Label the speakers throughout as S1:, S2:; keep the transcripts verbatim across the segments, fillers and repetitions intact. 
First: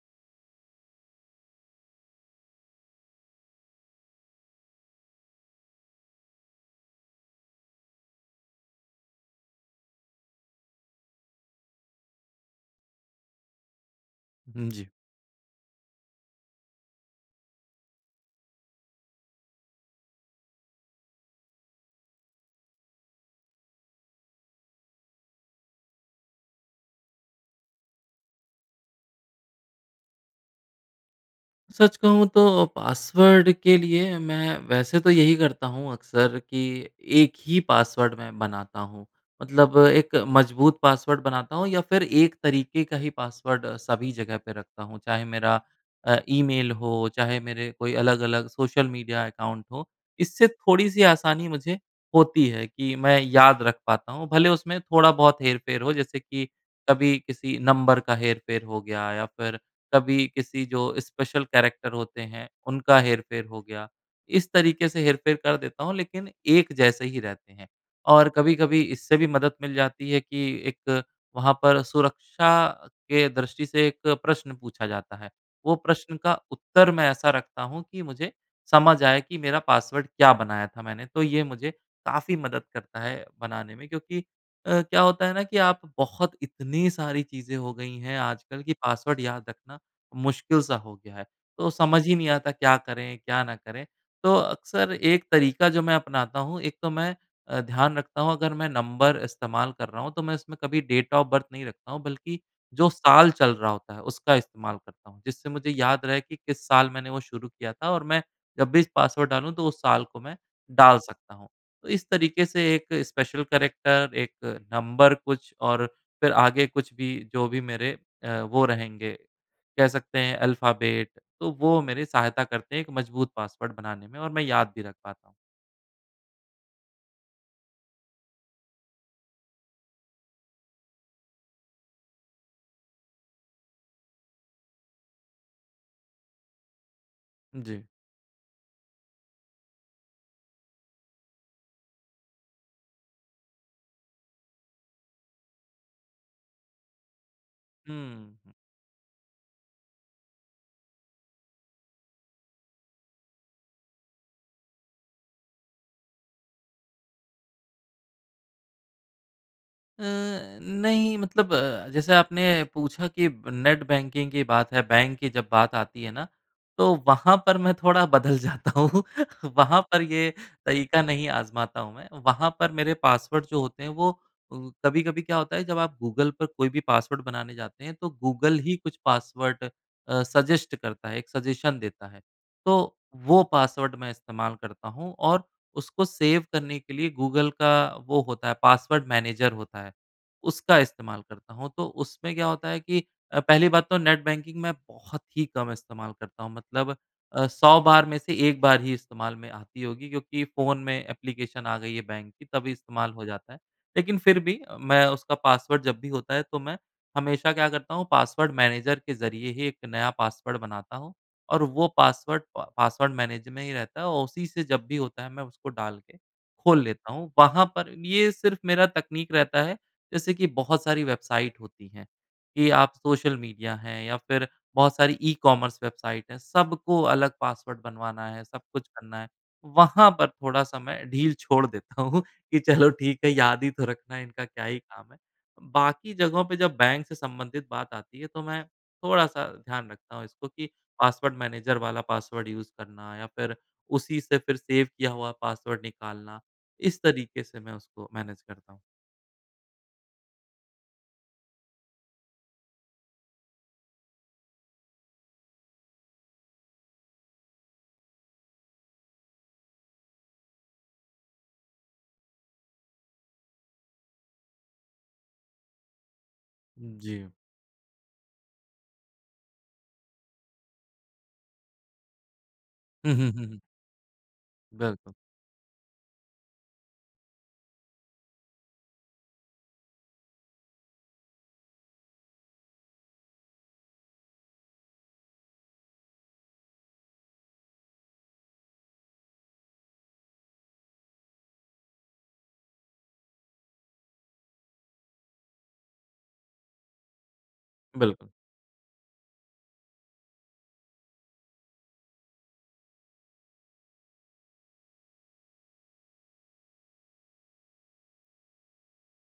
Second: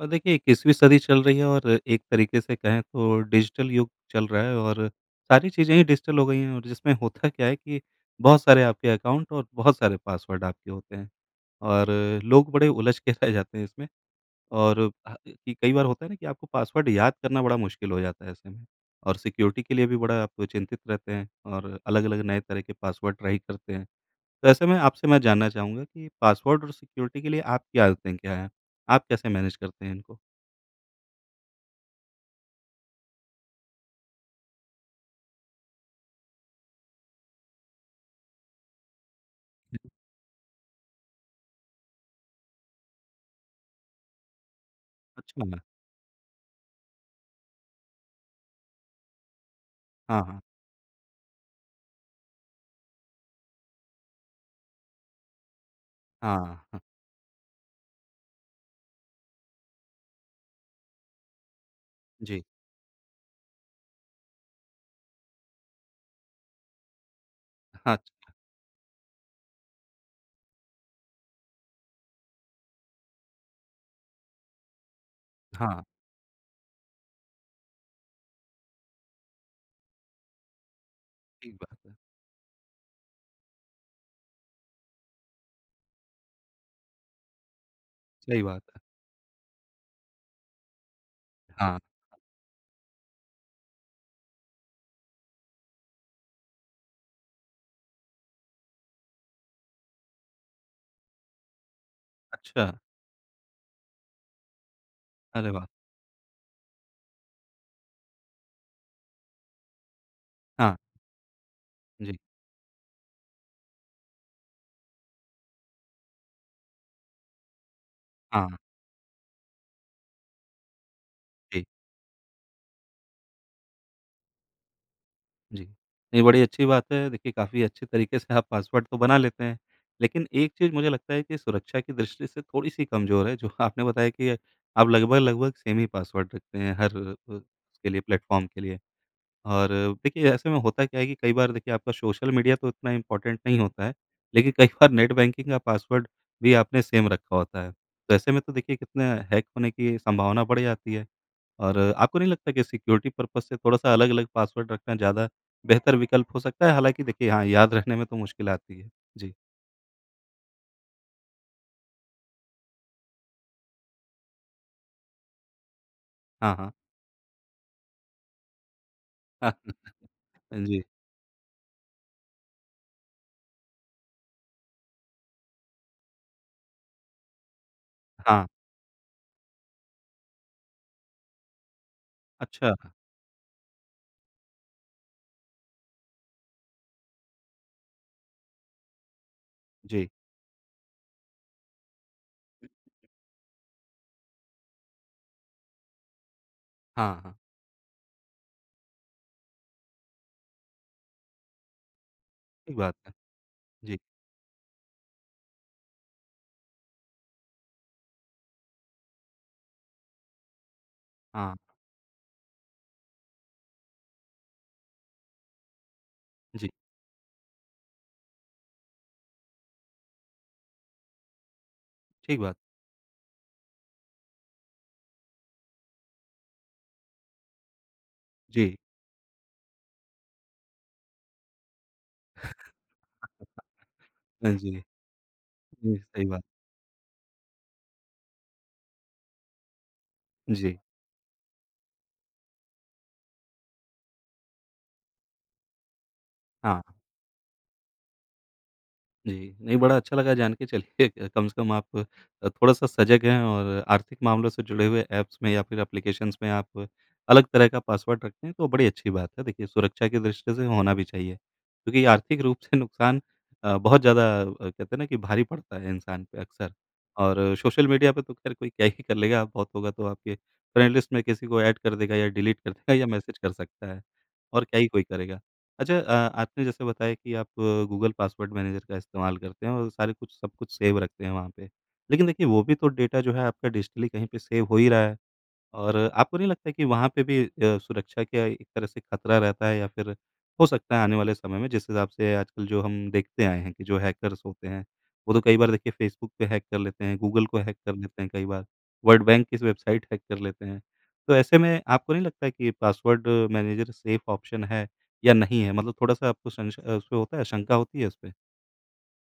S1: अ, देखिए इक्कीसवीं सदीं चल रही है और एक तरीके से कहें तो डिजिटल युग चल रहा है और सारी चीज़ें ही डिजिटल हो गई हैं और जिसमें होता क्या है कि बहुत सारे आपके अकाउंट और बहुत सारे पासवर्ड आपके होते हैं। और लोग बड़े उलझ के रह जाते हैं इसमें
S2: उम,
S1: और
S2: जी।
S1: [unintelligible] कई बार होता है ना, कि आपको पासवर्ड याद करना बड़ा मुश्किल हो जाता है ऐसे में और सिक्योरिटी के लिए भी बड़ा आपको चिंतित रहते हैं और अलग-अलग नए तरह के पासवर्ड ट्राई करते हैं। तो ऐसे मैं आपसे मैं जानना चाहूँगा कि पासवर्ड और सिक्योरिटी के लिए आपकी आदतें क्या हैं? आप कैसे मैनेज करते हैं इनको?
S2: सच कहूँ तो पासवर्ड के लिए मैं वैसे तो यही करता हूँ अक्सर कि एक ही पासवर्ड मैं बनाता हूँ। मतलब एक मजबूत पासवर्ड बनाता हूँ या फिर एक तरीके का ही पासवर्ड सभी जगह पे रखता हूँ चाहे मेरा
S1: अच्छा।
S2: अ, ईमेल हो चाहे मेरे कोई अलग-अलग सोशल मीडिया अकाउंट हो
S1: हाँ, हाँ।
S2: इससे थोड़ी-सी आसानी मुझे होती है कि मैं याद रख पाता हूँ भले उसमें थोड़ा बहुत हेर-फ़ेर हो जैसे कि
S1: हाँ, हाँ।
S2: कभी किसी नंबर का हेर-फेर हो गया या फ़िर कभी किसी जो स्पेशल कैरेक्टर होते
S1: जी।
S2: हैं, उनका हेर-फ़ेर हो गया। इस तरीके से हेर-फ़ेर कर देता हूँ लेकिन एक जैसे ही रहते हैं।
S1: हाँ
S2: और
S1: जी।
S2: कभी-कभी इससे भी मदद मिल जाती है कि एक वहाँ पर सुरक्षा के दृष्टि से एक प्रश्न पूछा जाता है। वो
S1: हाँ।
S2: प्रश्न का उत्तर मैं ऐसा रखता हूँ कि मुझे, समझ आए कि मेरा पासवर्ड क्या बनाया था मैंने तो ये
S1: ठीक
S2: मुझे
S1: बात है।
S2: काफ़ी मदद करता है बनाने में क्योंकि अ, क्या होता है ना कि आप बहुत इतनी सारी चीज़ें हो गई हैं
S1: सही बात
S2: आजकल कि
S1: है।
S2: पासवर्ड याद रखना मुश्किल सा हो गया है। तो
S1: हाँ।
S2: समझ ही नहीं आता क्या करें क्या ना करें? तो अक्सर एक तरीका जो मैं अपनाता हूँ एक तो मैं अ, ध्यान रखता हूँ अगर मैं नंबर इस्तेमाल कर रहा हूँ तो मैं इसमें कभी डेट ऑफ बर्थ नहीं रखता हूँ बल्कि
S1: अच्छा।
S2: जो साल चल रहा होता है उसका इस्तेमाल करता हूँ जिससे
S1: अरे वाह!
S2: मुझे याद रहे कि किस साल मैंने वो शुरू किया था और मैं जब भी इस पासवर्ड डालूँ तो उस साल को मैं
S1: हाँ।
S2: डाल सकता हूँ। तो इस
S1: जी।
S2: तरीके से एक स्पेशल कैरेक्टर, एक नंबर कुछ और फिर आगे कुछ भी जो भी मेरे अ,
S1: हाँ।
S2: वो रहेंगे, कह सकते हैं अल्फ़ाबेट। तो
S1: जी।
S2: वो मेरी सहायता करते हैं एक मजबूत पासवर्ड बनाने में और मैं याद भी रख पाता हूँ।
S1: जी। नहीं बड़ी अच्छी बात है देखिए काफ़ी अच्छे तरीके से आप पासवर्ड तो बना लेते हैं लेकिन एक चीज़ मुझे लगता है कि सुरक्षा की दृष्टि से थोड़ी-सी कमजोर है जो आपने बताया कि अ, आप लगभग-लगभग सेम ही पासवर्ड रखते हैं हर अ अ,
S2: जी।
S1: उसके लिए प्लेटफ़ॉर्म के लिए और देखिए ऐसे में होता क्या है कि कई बार देखिए आपका सोशल मीडिया तो इतना इम्पॉर्टेंट नहीं होता है लेकिन कई बार नेट बैंकिंग का पासवर्ड भी आपने सेम रखा होता है। तो ऐसे में
S2: हुँ।
S1: तो देखिए कितना हैक होने की संभावना बढ़ जाती है और आपको नहीं लगता कि सिक्योरिटी-पर्पज़ से थोड़ा-सा अलग-अलग पासवर्ड रखना ज़्यादा बेहतर विकल्प हो सकता है? हालाँकि देखिए हाँ, याद रखने में तो मुश्किल आती है। जी।
S2: अ, नहीं मतलब अ, जैसे आपने पूछा कि ब नेट बैंकिंग की बात है बैंक की जब बात आती है ना,
S1: हाँ, हाँ।
S2: तो वहाँ पर मैं थोड़ा बदल जाता हूँ।
S1: हाँ, [unintelligible]
S2: वहाँ पर ये
S1: जी।
S2: तरीका नहीं आज़माता हूँ मैं। वहाँ पर मेरे पासवर्ड जो होते हैं वो अ, कभी-कभी क्या होता है जब आप गूगल पर कोई भी पासवर्ड बनाने जाते हैं तो
S1: हाँ।
S2: गूगल ही कुछ पासवर्ड अ, सज़ेस्ट करता है, एक सज़ेशन देता है
S1: अच्छा।
S2: तो वो पासवर्ड मैं इस्तेमाल करता हूँ। और उसको सेव करने के लिए गूगल का वो होता है, पासवर्ड मैनेजर होता है,
S1: जी।
S2: उसका इस्तेमाल करता हूँ। तो उसमें क्या होता है कि अ, पहली बात तो नेट बैंकिंग मैं बहुत ही कम इस्तेमाल करता हूँ। मतलब
S1: हाँ, हाँ।
S2: अ, सौ बार में से एक बार ही इस्तेमाल में आती होगी क्योंकि फ़ोन में एप्लिकेशन आ गई है बैंक की तभी
S1: सही बात है।
S2: इस्तेमाल हो जाता है।
S1: जी।
S2: लेकिन फ़िर भी मैं उसका पासवर्ड जब भी होता है तो मैं हमेशा क्या करता हूँ पासवर्ड मैनेजर के ज़रिए ही एक नया पासवर्ड बनाता हूँ।
S1: हाँ।
S2: और वो पासवर्ड प पासवर्ड मैनेजर में ही रहता है और उसी से जब भी होता है मैं उसको डाल के
S1: जी।
S2: खोल लेता हूँ। वहाँ पर ये सिर्फ़ मेरा तकनीक रहता है। जैसे कि बहुत सारी वेबसाइट होती हैं
S1: ठीक बात।
S2: कि आप सोशल मीडिया है या फिर बहुत सारी ई-कॉमर्स वेबसाइट है। सबको अलग पासवर्ड बनवाना है, सब
S1: जी।
S2: कुछ करना है। वहाँ पर थोड़ा-सा मैं ढील छोड़ देता हूँ कि चलो ठीक है याद ही तो रखना इनका
S1: हाँ
S2: क्या ही
S1: जी।
S2: काम है।
S1: जी,
S2: बाकी
S1: सही बात है।
S2: जगहों पे जब बैंक से संबंधित बात आती है तो मैं थोड़ा-सा ध्यान रखता हूँ इसको कि
S1: जी।
S2: पासवर्ड मैनेजर वाला पासवर्ड यूज़ करना या फिर उसी से फिर सेव किया हुआ पासवर्ड निकालना।
S1: हाँ।
S2: इस तरीके से मैं उसको मैनेज करता हूँ।
S1: जी। नहीं बड़ा अच्छा लगा जानके चलिए कम से कम आप अ, थोड़ा-सा सजग हैं। और आर्थिक मामलों से जुड़े हुए ऐप्स में या फ़िर एप्लीकेशंस में आप अलग तरह का पासवर्ड रखते हैं तो बड़ी अच्छी बात है। देखिए सुरक्षा की दृष्टि से होना भी चाहिए। क्योंकि ये आर्थिक रूप से नुक़सान अ, बहुत ज़्यादा अ, कहते हैं ना, कि भारी पड़ता है इंसान पे अक्सर।
S2: जी।
S1: और सोशल मीडिया पे तो ख़ैर कोई क्या ही कर लेगा बहुत होगा तो आपके फ्रेंड लिस्ट में किसी को ऐड कर देगा या डिलीट कर देगा या
S2: हुँ, हुँ,
S1: मैसेज
S2: हुँ,
S1: कर
S2: हुँ।
S1: सकता है। और क्या ही कोई
S2: बिल्कुल।
S1: करेगा। अच्छा अ, आपने जैसे बताया कि आप गूगल पासवर्ड मैनेजर का इस्तेमाल करते हैं और सारे कुछ सब कुछ सेव रखते हैं वहाँ पे। लेकिन देखिए वो भी तो डेटा जो है आपका डिजिटली कहीं पे सेव हो ही रहा है। और आपको नहीं लगता कि वहाँ पे भी अ, सुरक्षा क्या एक तरह से ख़तरा रहता है या फ़िर हो सकता है आने वाले समय में जिस हिसाब से आजकल जो हम देखते आए हैं कि, जो हैकर्स होते हैं वो तो कई बार देखिए फ़ेसबुक पे हैक कर लेते हैं गूगल को हैक कर लेते
S2: बिल्कुल।
S1: हैं कई बार वर्ल्ड बैंक की स वेबसाइट हैक कर लेते हैं। तो ऐसे में आपको नहीं लगता कि पासवर्ड मैनेजर सेफ़ ऑप्शन है या नहीं है मतलब थोड़ा-सा आपको संशय अ, उसपे होता है शंका होती है उसपे?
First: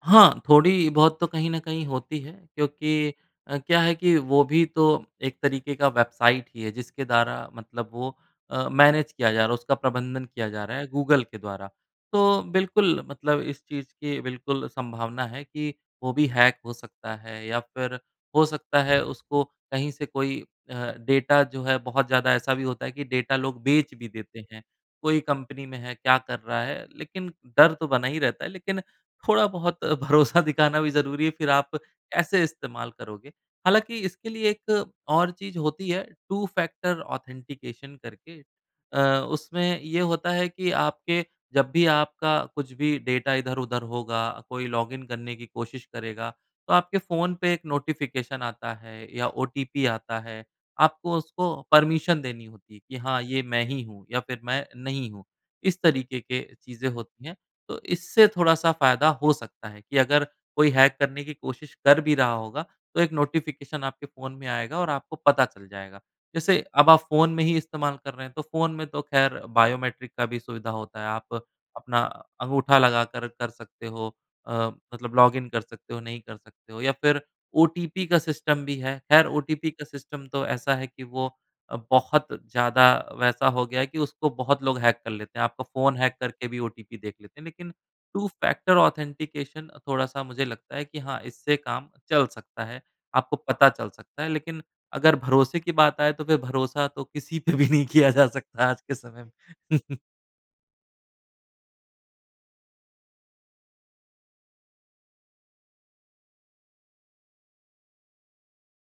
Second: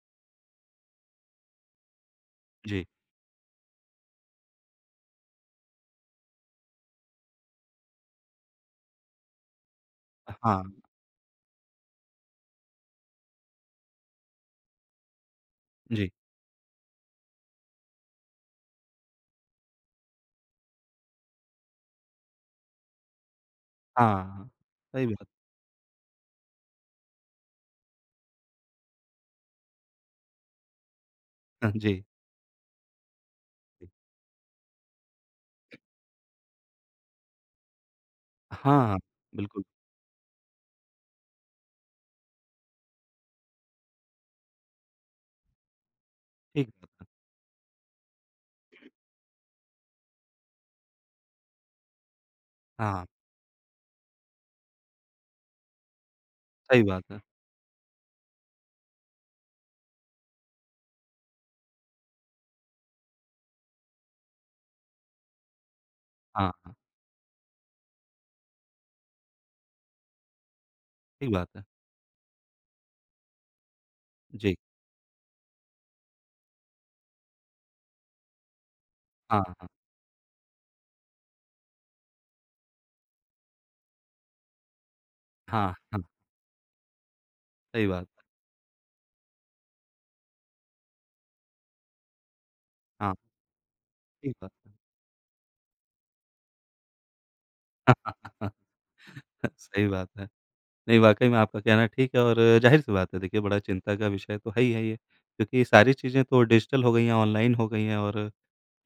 S2: हाँ। थोड़ी बहुत तो कहीं न कहीं होती है
S1: जी।
S2: क्योंकि अ, क्या है कि वो भी तो एक तरीके की वेबसाइट ही है जिसके द्वारा मतलब वो अ, मैनेज किया जा रहा है उसका प्रबंधन
S1: अ,
S2: किया जा
S1: हाँ।
S2: रहा है गूगल के द्वारा। तो बिल्कुल मतलब इस चीज़ की बिल्कुल संभावना है कि
S1: जी।
S2: वो भी हैक हो सकता है। या फ़िर हो सकता है उसको कहीं से कोई अ, डेटा जो है बहुत ज़्यादा ऐसा भी होता है कि डेटा लोग बेच भी
S1: हाँ,
S2: देते
S1: हाँ।
S2: हैं।
S1: सही बिल
S2: कोई कंपनी में है क्या कर रहा है लेकिन डर तो बना ही रहता है। लेकिन थोड़ा बहुत भरोसा दिखाना भी ज़रूरी है फ़िर आप
S1: हाँ जी।
S2: ऐसे इस्तेमाल करोगे। हालाँकि इसके लिए एक और चीज़ होती है टू-फ़ैक्टर ऑथेंटिकेशन करके।
S1: हाँ, हाँ।
S2: अ,
S1: बिल्कुल।
S2: उसमें ये होता है कि आपके जब भी आपका कुछ भी डेटा इधर-उधर होगा कोई लॉगिन करने की कोशिश करेगा
S1: ठीक
S2: तो
S1: है
S2: आपके
S1: तो।
S2: फ़ोन पे एक नोटिफ़िकेशन आता है या ओटीपी आता है आपको उसको परमिशन देनी होती है
S1: हाँ,
S2: कि
S1: हाँ।
S2: हाँ, ये मैं ही हूँ, या फिर मैं नहीं हूँ। इस तरीके के
S1: सही
S2: चीज़ें
S1: बात है।
S2: होती हैं तो इससे थोड़ा-सा फ़ायदा हो सकता है कि अगर कोई हैक करने की कोशिश कर भी रहा होगा तो एक नोटिफ़िकेशन आपके फ़ोन में आएगा और आपको पता चल जाएगा।
S1: हाँ,
S2: जैसे
S1: हाँ।
S2: अब आप फ़ोन में ही इस्तेमाल कर रहे हैं तो फ़ोन में तो ख़ैर बायोमेट्रिक का भी सुविधा होता है।
S1: सही
S2: आप
S1: बात है।
S2: अपना अंगूठा लगाकर कर सकते हो अ,
S1: जी।
S2: मतलब लॉगिन कर सकते हो नहीं कर सकते हो या फिर ओटीपी का सिस्टम भी है। ख़ैर
S1: हाँ, हाँ।
S2: ओटीपी का सिस्टम तो ऐसा है कि वो अ, बहुत ज़्यादा वैसा हो गया है कि उसको बहुत लोग हैक कर लेते हैं। आपका
S1: हाँ,
S2: फ़ोन
S1: हाँ।
S2: हैक करके भी ओटीपी देख लेते हैं। लेकिन
S1: सही बात है।
S2: टू -फ़ैक्टर ऑथेंटिकेशन थोड़ा-सा मुझे लगता है कि हाँ, इससे काम चल सकता है।
S1: हाँ।
S2: आपको पता चल सकता है।
S1: ठीक हाँ।
S2: लेकिन अगर भरोसे की बात आए तो फिर भरोसा तो किसी पे भी नहीं किया जा सकता है आज के समय में।
S1: सही बात है। नहीं वाक़ई में आपका कहना ठीक है और ज़ाहिर सी बात है देखिए बड़ा चिंता का विषय तो है ही है ये। क्योंकि ये सारी चीज़ें तो डिजिटल हो गई हैं, ऑनलाइन हो गई हैं और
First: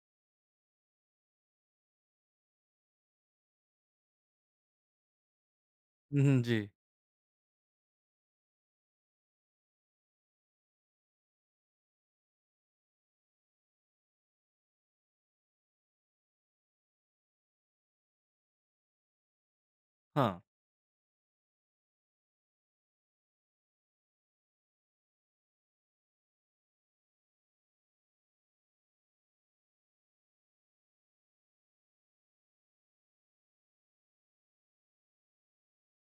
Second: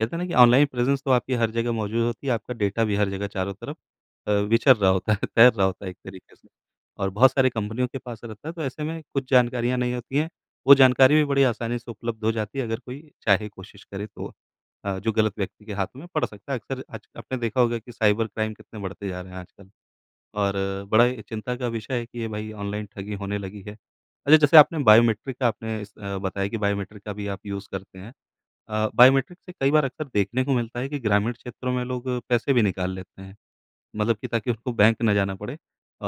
S1: कहते हैं ना, कि ऑनलाइन प्रेजेंस तो आपकी हर जगह मौज़ूद होती है। आपका डेटा भी हर जगह चारों तरफ अ, विचर रहा होता है तैर रहा होता है एक
S2: हुँ,
S1: तरीके
S2: हुँ
S1: से
S2: जी।
S1: और बहुत सारी कंपनियों के पास रहता है तो ऐसे में कुछ जानकारियाँ नहीं होती हैं। वो जानकारी भी बड़ी आसानी से उपलब्ध हो जाती है अगर कोई चाहे कोशिश करे तो अ, जो गलत व्यक्ति के हाथों में पड़ सकता है। अक्सर आज आपने देखा होगा कि साइबर क्राइम कितने बढ़ते जा रहे हैं आजकल।
S2: हाँ।
S1: और बड़ा ही चिंता का विषय है कि ये भई ऑनलाइन ठगी होने लगी है। अच्छा जैसे आपने बायोमेट्रिक का आपने इस अ, बताया कि बायोमेट्रिक का भी आप यूज़ करते हैं। अ, बायोमेट्रिक से कई बार अक्सर देखने को मिलता है कि ग्रामीण क्षेत्रों में लोग पैसे भी निकाल लेते हैं। मतलब कि ताकि उसको बैंक ना जाना पड़े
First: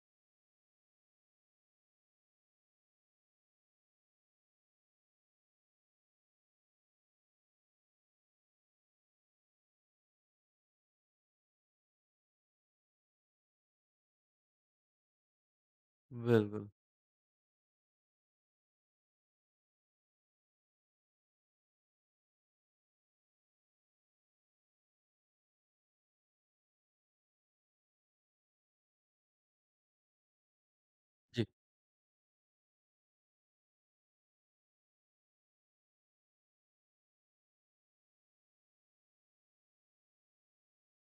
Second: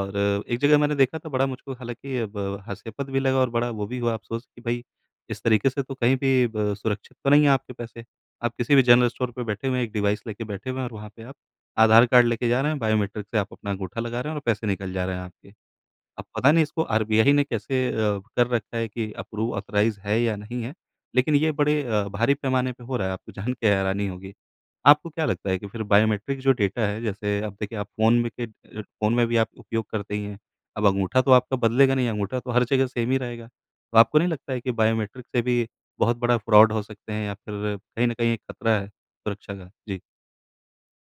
S1: और एक जगह मैंने देखा था बड़ा मुझको हालाँकि अब हास्यपद भी लगा और बड़ा वो भी हुआ अफ़सोस कि भई इस तरीके से तो कहीं भी ब सुरक्षित तो नहीं है आपके पैसे। आप किसी भी जनरल स्टोर पे बैठे हुए हैं एक डिवाइस लेके बैठे हुए हैं और वहाँ पे आप आधार कार्ड लेके जा रहे हैं बायोमेट्रिक से आप अपना अंगूठा लगा रहे हैं और पैसे निकल जा रहे हैं आपके। अब पता नहीं
S2: बिल्कुल।
S1: इसको आरबीआई ने कैसे अ, कर रखा है कि अप्रूव, ऑथराइज़ है या नहीं है। लेकिन ये बड़े अ, भारी पैमाने पे हो रहा है आपको जानके हैरानी होगी। आपको क्या लगता है कि फ़िर बायोमेट्रिक जो डेटा है जैसे अब देखिए आप फ़ोन में के अ अ, फ़ोन में भी आप उपयोग करते ही हैं। अब अंगूठा तो
S2: जी।
S1: आपका बदलेगा नहीं। अंगूठा तो हर जगह सेम ही रहेगा। तो आपको नहीं लगता है कि बायोमेट्रिक से भी बहुत बड़ा फ़्रॉड हो सकते हैं या फिर कहीं न कहीं एक ख़तरा है सुरक्षा का? जी।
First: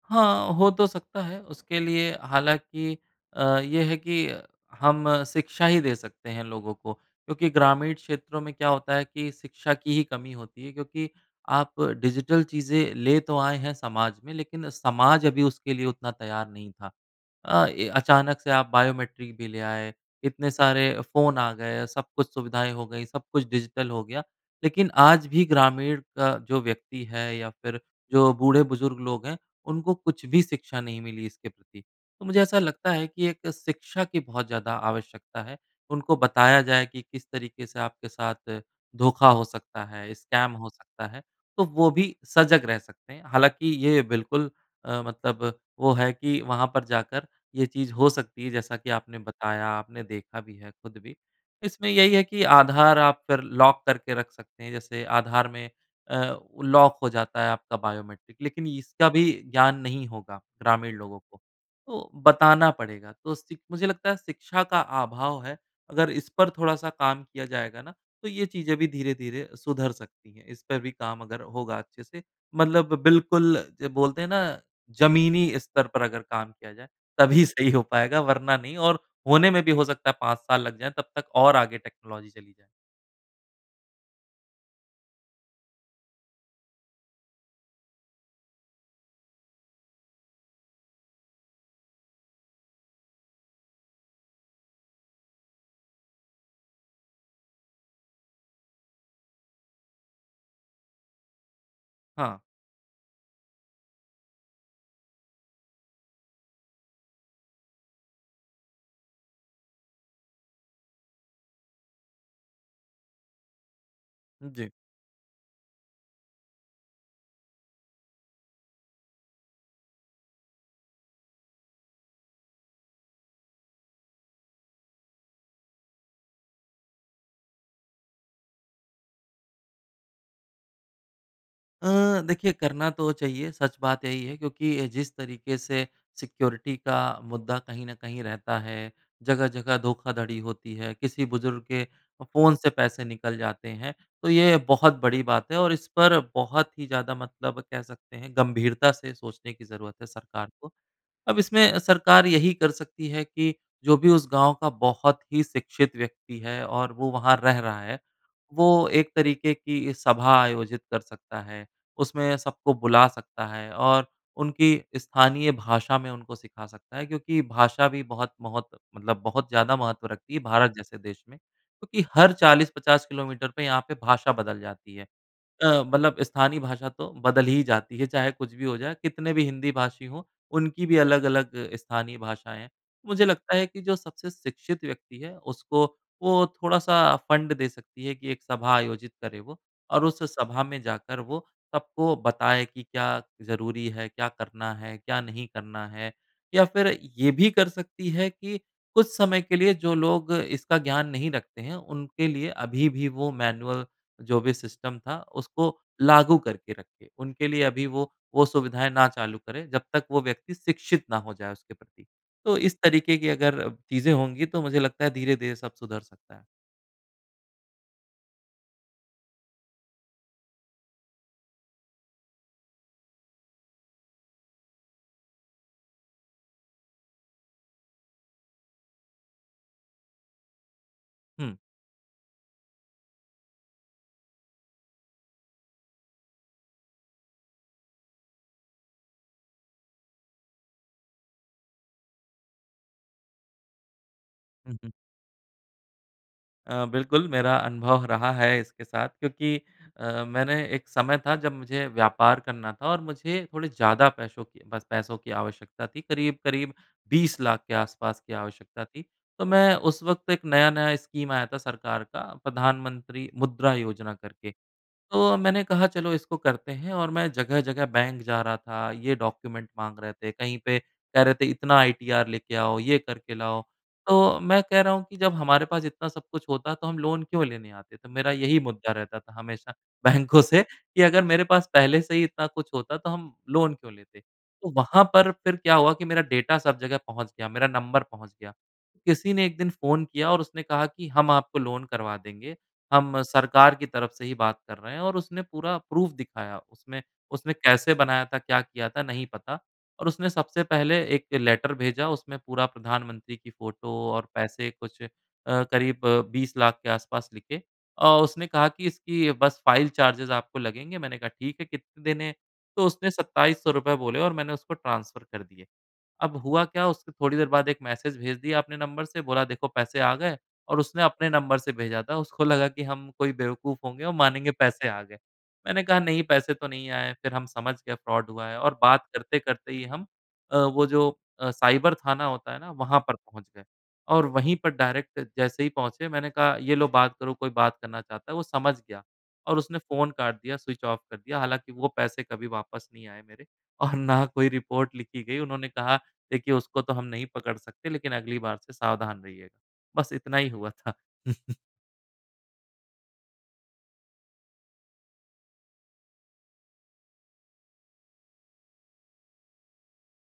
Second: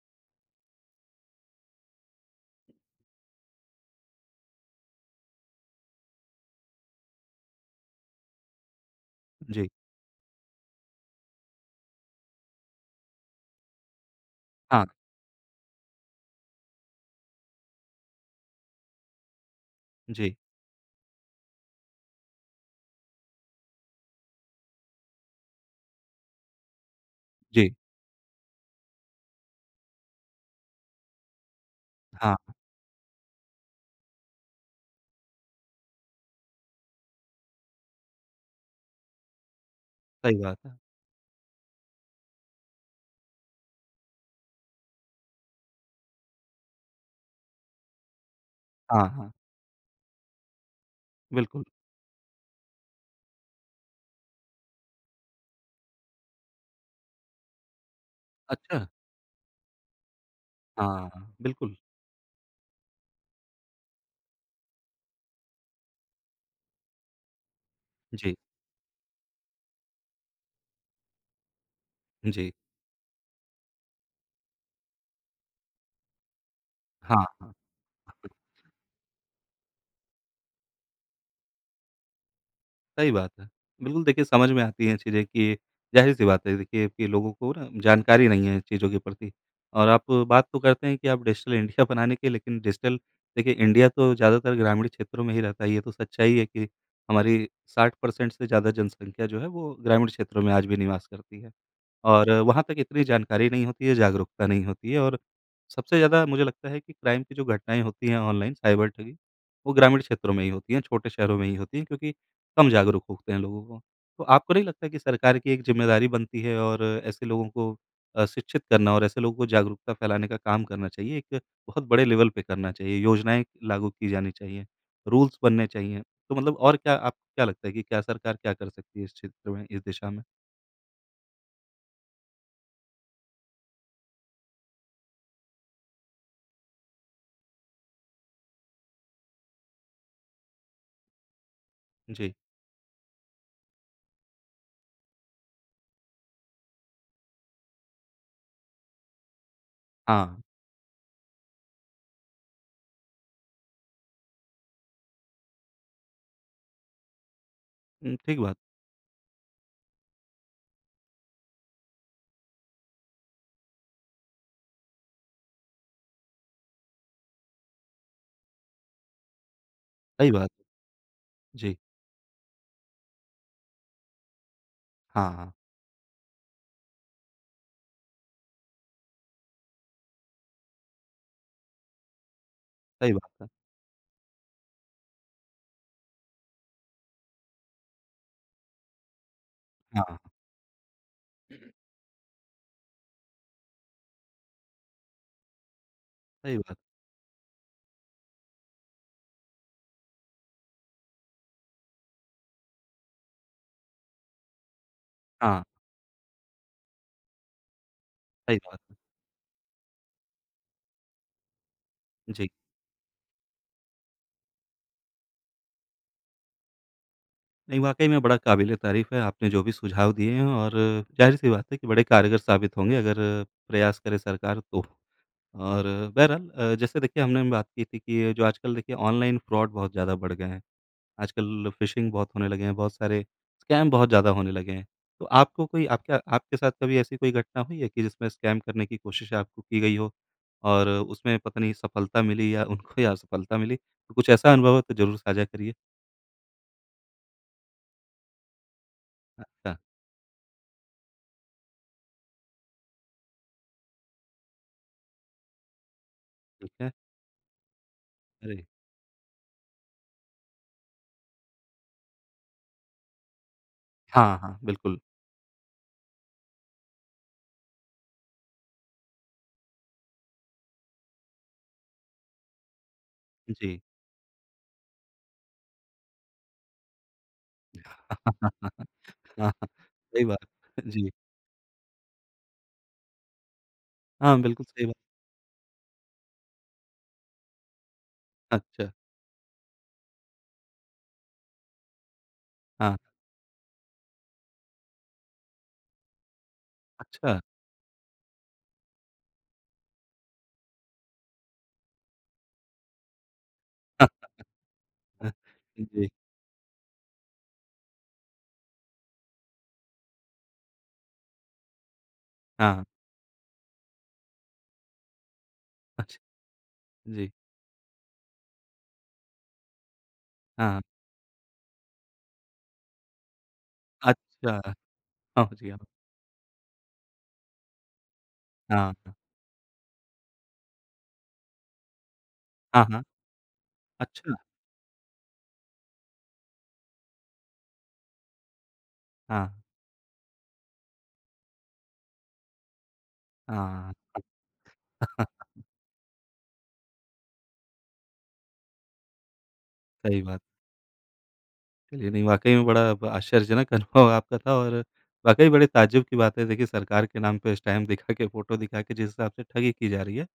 S2: हाँ, हो तो सकता है उसके लिए हालाँकि अ, ये है कि हम शिक्षा ही दे सकते हैं लोगों को। क्योंकि ग्रामीण क्षेत्रों में क्या होता है कि,
S1: जी।
S2: शिक्षा की ही कमी होती है क्योंकि आप डिजिटल चीज़ें ले तो आए हैं समाज में लेकिन
S1: हाँ।
S2: समाज अभी उसके लिए उतना तैयार नहीं था। अ, ये अचानक से आप बायोमेट्रिक भी ले आए,
S1: जी।
S2: इतने सारे फ़ोन आ गए सब कुछ सुविधाएँ हो गयीं सब कुछ डिजिटल हो गया लेकिन आज भी ग्रामीण का जो व्यक्ति है या
S1: जी।
S2: फिर जो बूढ़े-बुज़ुर्ग लोग हैं उनको कुछ भी शिक्षा नहीं मिली इसके प्रति। तो मुझे
S1: हाँ।
S2: ऐसा लगता है कि एक शिक्षा की बहुत ज़्यादा आवश्यकता है। उनको बताया जाए कि किस तरीके से आपके साथ धोखा हो सकता है,
S1: सही
S2: स्कैम
S1: बात
S2: हो
S1: है।
S2: सकता है। तो वो भी सजग रह सकते हैं। हालाँकि ये बिल्कुल अ, मतलब वो है कि वहाँ पर जाकर ये चीज़ हो सकती है जैसा कि
S1: हाँ,
S2: आपने
S1: हाँ।
S2: बताया, आपने देखा भी है खुद भी।
S1: बिल्कुल।
S2: इसमें यही है कि आधार आप कर लॉक करके रख सकते हैं। जैसे आधार में अ, लॉक हो जाता है आपका बायोमेट्रिक लेकिन
S1: अच्छा।
S2: इसका भी ज्ञान नहीं होगा ग्रामीण
S1: हाँ,
S2: लोगों
S1: हाँ।
S2: को,
S1: बिल्कुल।
S2: तो बताना पड़ेगा। तो सि मुझे लगता है शिक्षा का अभाव है अगर इस पर थोड़ा-सा काम किया जाएगा ना तो
S1: जी।
S2: ये चीज़ें भी धीरे-धीरे सुधर सकती हैं। इस पर भी काम अगर होगा अच्छे से
S1: जी।
S2: मतलब बिल्कुल जो बोलते हैं ना, ज़मीनी स्तर पर अगर काम किया जाए
S1: हाँ,
S2: तभी
S1: हाँ।
S2: सही हो पाएगा वरना
S1: [unintelligible]
S2: नहीं और होने में भी हो सकता है पाँच साल लग जाएँ तब तक और आगे टेक्नोलॉज़ी चली जाए।
S1: सही बात है। बिल्कुल देखिए समझ में आती हैं चीज़ें कि ज़ाहिर-सी बात है देखिए कि लोगों को ना जानकारी नहीं है इन चीज़ों के प्रति और आप बात तो करते हैं कि आप डिजिटल इंडिया बनाने की लेकिन डिजिटल देखिए इंडिया तो ज़्यादातर ग्रामीण क्षेत्रों में ही रहता है। ये तो सच्चाई है कि हमारी साठ पर्सेंट से ज़्यादा जनसंख्या जो है वो ग्रामीण क्षेत्रों में आज भी निवास करती है। और
S2: हाँ।
S1: वहाँ तक इतनी जानकारी नहीं होती है जागरूकता नहीं होती है और सबसे ज़्यादा मुझे लगता है कि क्राइम की जो घटनाएँ होती हैं ऑनलाइन साइबर ठगी वो ग्रामीण क्षेत्रों में ही होती हैं छोटे शहरों में ही होती हैं क्योंकि कम जागरूक होते हैं लोगों को। तो आपको नहीं
S2: जी।
S1: लगता कि सरकार की एक ज़िम्मेदारी बनती है और ऐसे लोगों को अ, शिक्षित करना और ऐसे लोगों को जागरूकता फ़ैलाने का काम करना चाहिए। एक बहुत बड़े लेवल पे करना चाहिए। योजनाएँ लागू की जानी चाहिए, रूल्स बनने चाहिए। तो मतलब और क्या आपको क्या लगता है कि क्या सरकार क्या कर सकती है इस क्षेत्र में इस दिशा में?
S2: अ, देखिए करना तो चाहिए सच बात यही है, क्योंकि जिस तरीके से सिक्योरिटी का मुद्दा कहीं न कहीं रहता है, जगह-जगह धोखाधड़ी होती है, किसी बुज़ुर्ग के फ़
S1: जी।
S2: फ़ोन से पैसे निकल जाते हैं। तो, ये बहुत बड़ी बात है और इस पर बहुत ही ज़्यादा मतलब कह सकते हैं गंभीरता से सोचने की ज़रूरत है
S1: हाँ।
S2: सरकार को। अब इसमें सरकार यही कर सकती है कि, जो भी उस गाँव का बहुत ही शिक्षित व्यक्ति है और वो वहाँ रह रहा है,
S1: उम, ठीक बात।
S2: वो एक तरीके की सभा आयोजित कर सकता है, उसमें सबको बुला सकता है और उनकी स्थानीय भाषा में उनको सिखा सकता है। क्योंकि भाषा भी बहुत, महोत मतलब बहुत ज़्यादा महत्व
S1: सही
S2: रखती है,
S1: बात।
S2: भारत जैसे देश में।
S1: जी।
S2: क्योंकि हर चालीस पचास किलोमीटर पे यहाँ पे भाषा बदल जाती है।
S1: हाँ, हाँ।
S2: अ, मतलब स्थानीय भाषा तो बदल ही जाती है, चाहे कुछ भी हो जाए कितने भी हिंदी भाषी हो, उनकी भी अलग-अलग स्थानीय भाषाएँ हैं।
S1: सही
S2: मुझे
S1: बात है।
S2: लगता है कि जो सबसे शिक्षित व्यक्ति है उसको वो थोड़ा-सा फंड दे सकती है कि एक सभा आयोजित करे वो और
S1: हाँ।
S2: उस सभा में जाकर वो सबको बताए कि क्या ज़रूरी है, क्या करना है, क्या नहीं करना है।
S1: सही
S2: या
S1: बात।
S2: फिर ये भी कर सकती है कि, कुछ समय के लिए जो लोग इसका ज्ञान नहीं रखते हैं, उनके लिए अभी भी वो मैनुअल जो भी सिस्टम था,
S1: हाँ।
S2: उसको लागू करके रखे। उनके लिए अभी वो, वो
S1: सही बात
S2: सुविधाएँ ना चालू करे। जब तक वो व्यक्ति शिक्षित ना हो जाए उसके प्रति।
S1: जी।
S2: तो इस तरीके की अगर चीज़ें होंगी तो मुझे लगता है धीरे-धीरे सब सुधर सकता है।
S1: नहीं, वाक़ई में बड़ा क़ाबिले तारीफ़ है, आपने जो भी सुझाव दिए हैं और ज़ाहिर-सी बात है कि बड़े कारगर साबित होंगे, अगर प्रयास करे सरकार तो। और बहरहाल अ, जैसे देखिए हमने बात की थी कि जो आजकल देखिए ऑनलाइन फ़्रॉड बहुत ज़्यादा बढ़ गए हैं।
S2: हुँ।
S1: आजकल फिशिंग बहुत होने लगे हैं, बहुत सारे स्कैम बहुत ज़्यादा होने लगे हैं। तो आपको कोई आपका आपके साथ कभी ऐसी कोई घटना हुई है कि जिसमें स्कैम करने की कोशिश आपको की गई हो और उसमें पता नहीं, सफलता मिली या उनको या असफलता मिली? तो कुछ ऐसा अनुभव
S2: हुँ,
S1: हो,
S2: हुँ।
S1: तो ज़रूर साझा करिए।
S2: अ, बिल्कुल, मेरा अनुभव रहा है इसके साथ क्योंकि
S1: अच्छा।
S2: अ, मैंने एक समय था, जब मुझे व्यापार करना था और मुझे थोड़े ज़्यादा पैसों की बस पैसों की आवश्यकता थी।
S1: ठीक
S2: करीब-करीब
S1: है।
S2: बीस लाख के आस-पास की
S1: अरे!
S2: आवश्यकता थी। तो मैं उस वक़्त एक नया-नया स्कीम आया था सरकार का, प्रधानमंत्री मुद्रा योजना
S1: हाँ,
S2: करके।
S1: हाँ, बिल्कुल।
S2: तो मैंने कहा, "चलो, इसको करते हैं।" और मैं जगह-जगह बैंक जा रहा था, ये डॉक्यूमेंट माँग रहे थे। कहीं पे कह रहे थे, "इतना आईटीआर लेके आओ, ये करके लाओ।"
S1: जी।
S2: तो मैं कह रहा हूँ कि जब हमारे पास इतना सब कुछ होता, तो हम लोन क्यों लेने आते? तो मेरा यही मुद्दा रहता था हमेशा
S1: सही
S2: बैंकों
S1: बात
S2: से
S1: है।
S2: कि
S1: जी।
S2: अगर मेरे पास पहले से ही इतना कुछ होता, तो हम लोन क्यों लेते?
S1: हाँ, बिल्कुल
S2: तो
S1: सही बा
S2: वहाँ पर फिर क्या हुआ कि मेरा डेटा सब जगह पहुँच गया, मेरा नंबर पहुँच गया।
S1: अच्छा।
S2: किसी ने एक दिन फ़ोन किया और उसने कहा कि, "हम आपको लोन करवा देंगे।
S1: हाँ।
S2: हम सरकार की तरफ से ही बात कर रहे हैं।" और उसने पूरा प्रूफ़ दिखाया उसमें।
S1: अच्छा।
S2: उसने कैसे बनाया था, क्या किया था, नहीं पता और उसने सबसे पहले एक लेटर भेजा, उसमें पूरा प्रधानमंत्री की फ़ोटो और पैसे कुछ अ, करीब
S1: जी।
S2: बीस लाख के आसपास लिखे और उसने कहा कि, "इसकी बस फ़ाइल चार्जेज़ आपको लगेंगे।" मैंने कहा, "ठीक है। कितने देने हैं?"
S1: हाँ, हाँ।
S2: तो उसने, सत्ताईस सौ रुपए बोले और मैंने उसको ट्रांसफ़र कर दिए।
S1: अच्छा।
S2: अब हुआ क्या, उसके
S1: जी।
S2: थोड़ी देर बाद एक मैसेज भेज दिया अपने नंबर से, बोला देखो पैसे आ गए
S1: हाँ,
S2: और
S1: हाँ।
S2: उसने अपने नंबर से भेजा था, उसको लगा कि हम कोई बेवकूफ़ होंगे और मानेंगे
S1: अच्छा!
S2: पैसे आ गए।
S1: हाँ जी, हाँ।
S2: मैंने कहा, "नहीं, पैसे तो नहीं आए।" फिर हम समझ गए फ़्रॉड हुआ है और
S1: हाँ,
S2: बात
S1: हाँ।
S2: करते-करते ही हम अ, वो जो अ, साइबर थाना होता है ना,
S1: हाँ,
S2: वहाँ
S1: हाँ।
S2: पर पहुँच गए, और
S1: अच्छा।
S2: वहीं पर डायरेक्ट जैसे ही पहुँचे, मैंने कहा, "ये लो, बात करो। कोई बात करना चाहता है।" वो समझ गया और
S1: हाँ।
S2: उसने फ़ोन काट दिया, स्विच ऑफ़ कर दिया। हालाँकि वो पैसे कभी वापस नहीं आए मेरे और
S1: हाँ।
S2: ना कोई रिपोर्ट लिखी गई। उन्होंने कहा, "देखिए, उसको तो हम नहीं पकड़ सकते, लेकिन अगली बार से सावधान रहिएगा।" बस
S1: सही
S2: इतना
S1: बात।
S2: ही हुआ था।
S1: चलिए नहीं, वाक़ई में बड़ा ब आश्चर्यजनक अनुभव आपका था और वाक़ई बड़े ताज्जुब की बात है, देखिए, सरकार के नाम पे इस टाइम दिखा के, फ़ोटो दिखा के जिस हिसाब से ठगी की जा रही है।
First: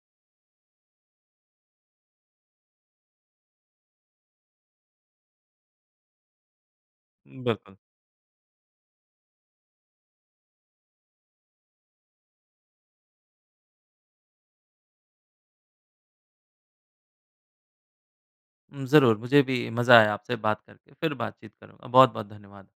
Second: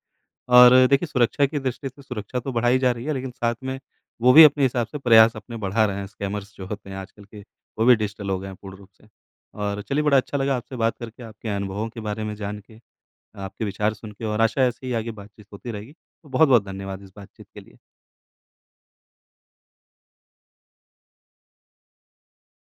S1: और देखिए, सुरक्षा की दृष्टि से सुरक्षा तो बढ़ाई जा रही है, लेकिन साथ में वो भी अपने हिसाब से प्रयास अपने बढ़ा रहे हैं, स्कैमर्स जो होते हैं आजकल के।
S2: बिल्कुल।
S1: वो भी डिजिटल हो गए हैं पूर्ण रूप से। और चलिए, बड़ा अच्छा लगा आपसे बात करके, आपके अनुभवों के बारे में जानके, आपके विचार सुन के और आशा है, ऐसे ही आगे बातचीत होती रहेगी। तो बहुत-बहुत धन्यवाद इस बातचीत के लिए।
S2: हुँ, ज़रूर, मुझे भी मज़ा आया आपसे बात करके, फिर बातचीत करूँगा। बहुत-बहुत धन्यवाद।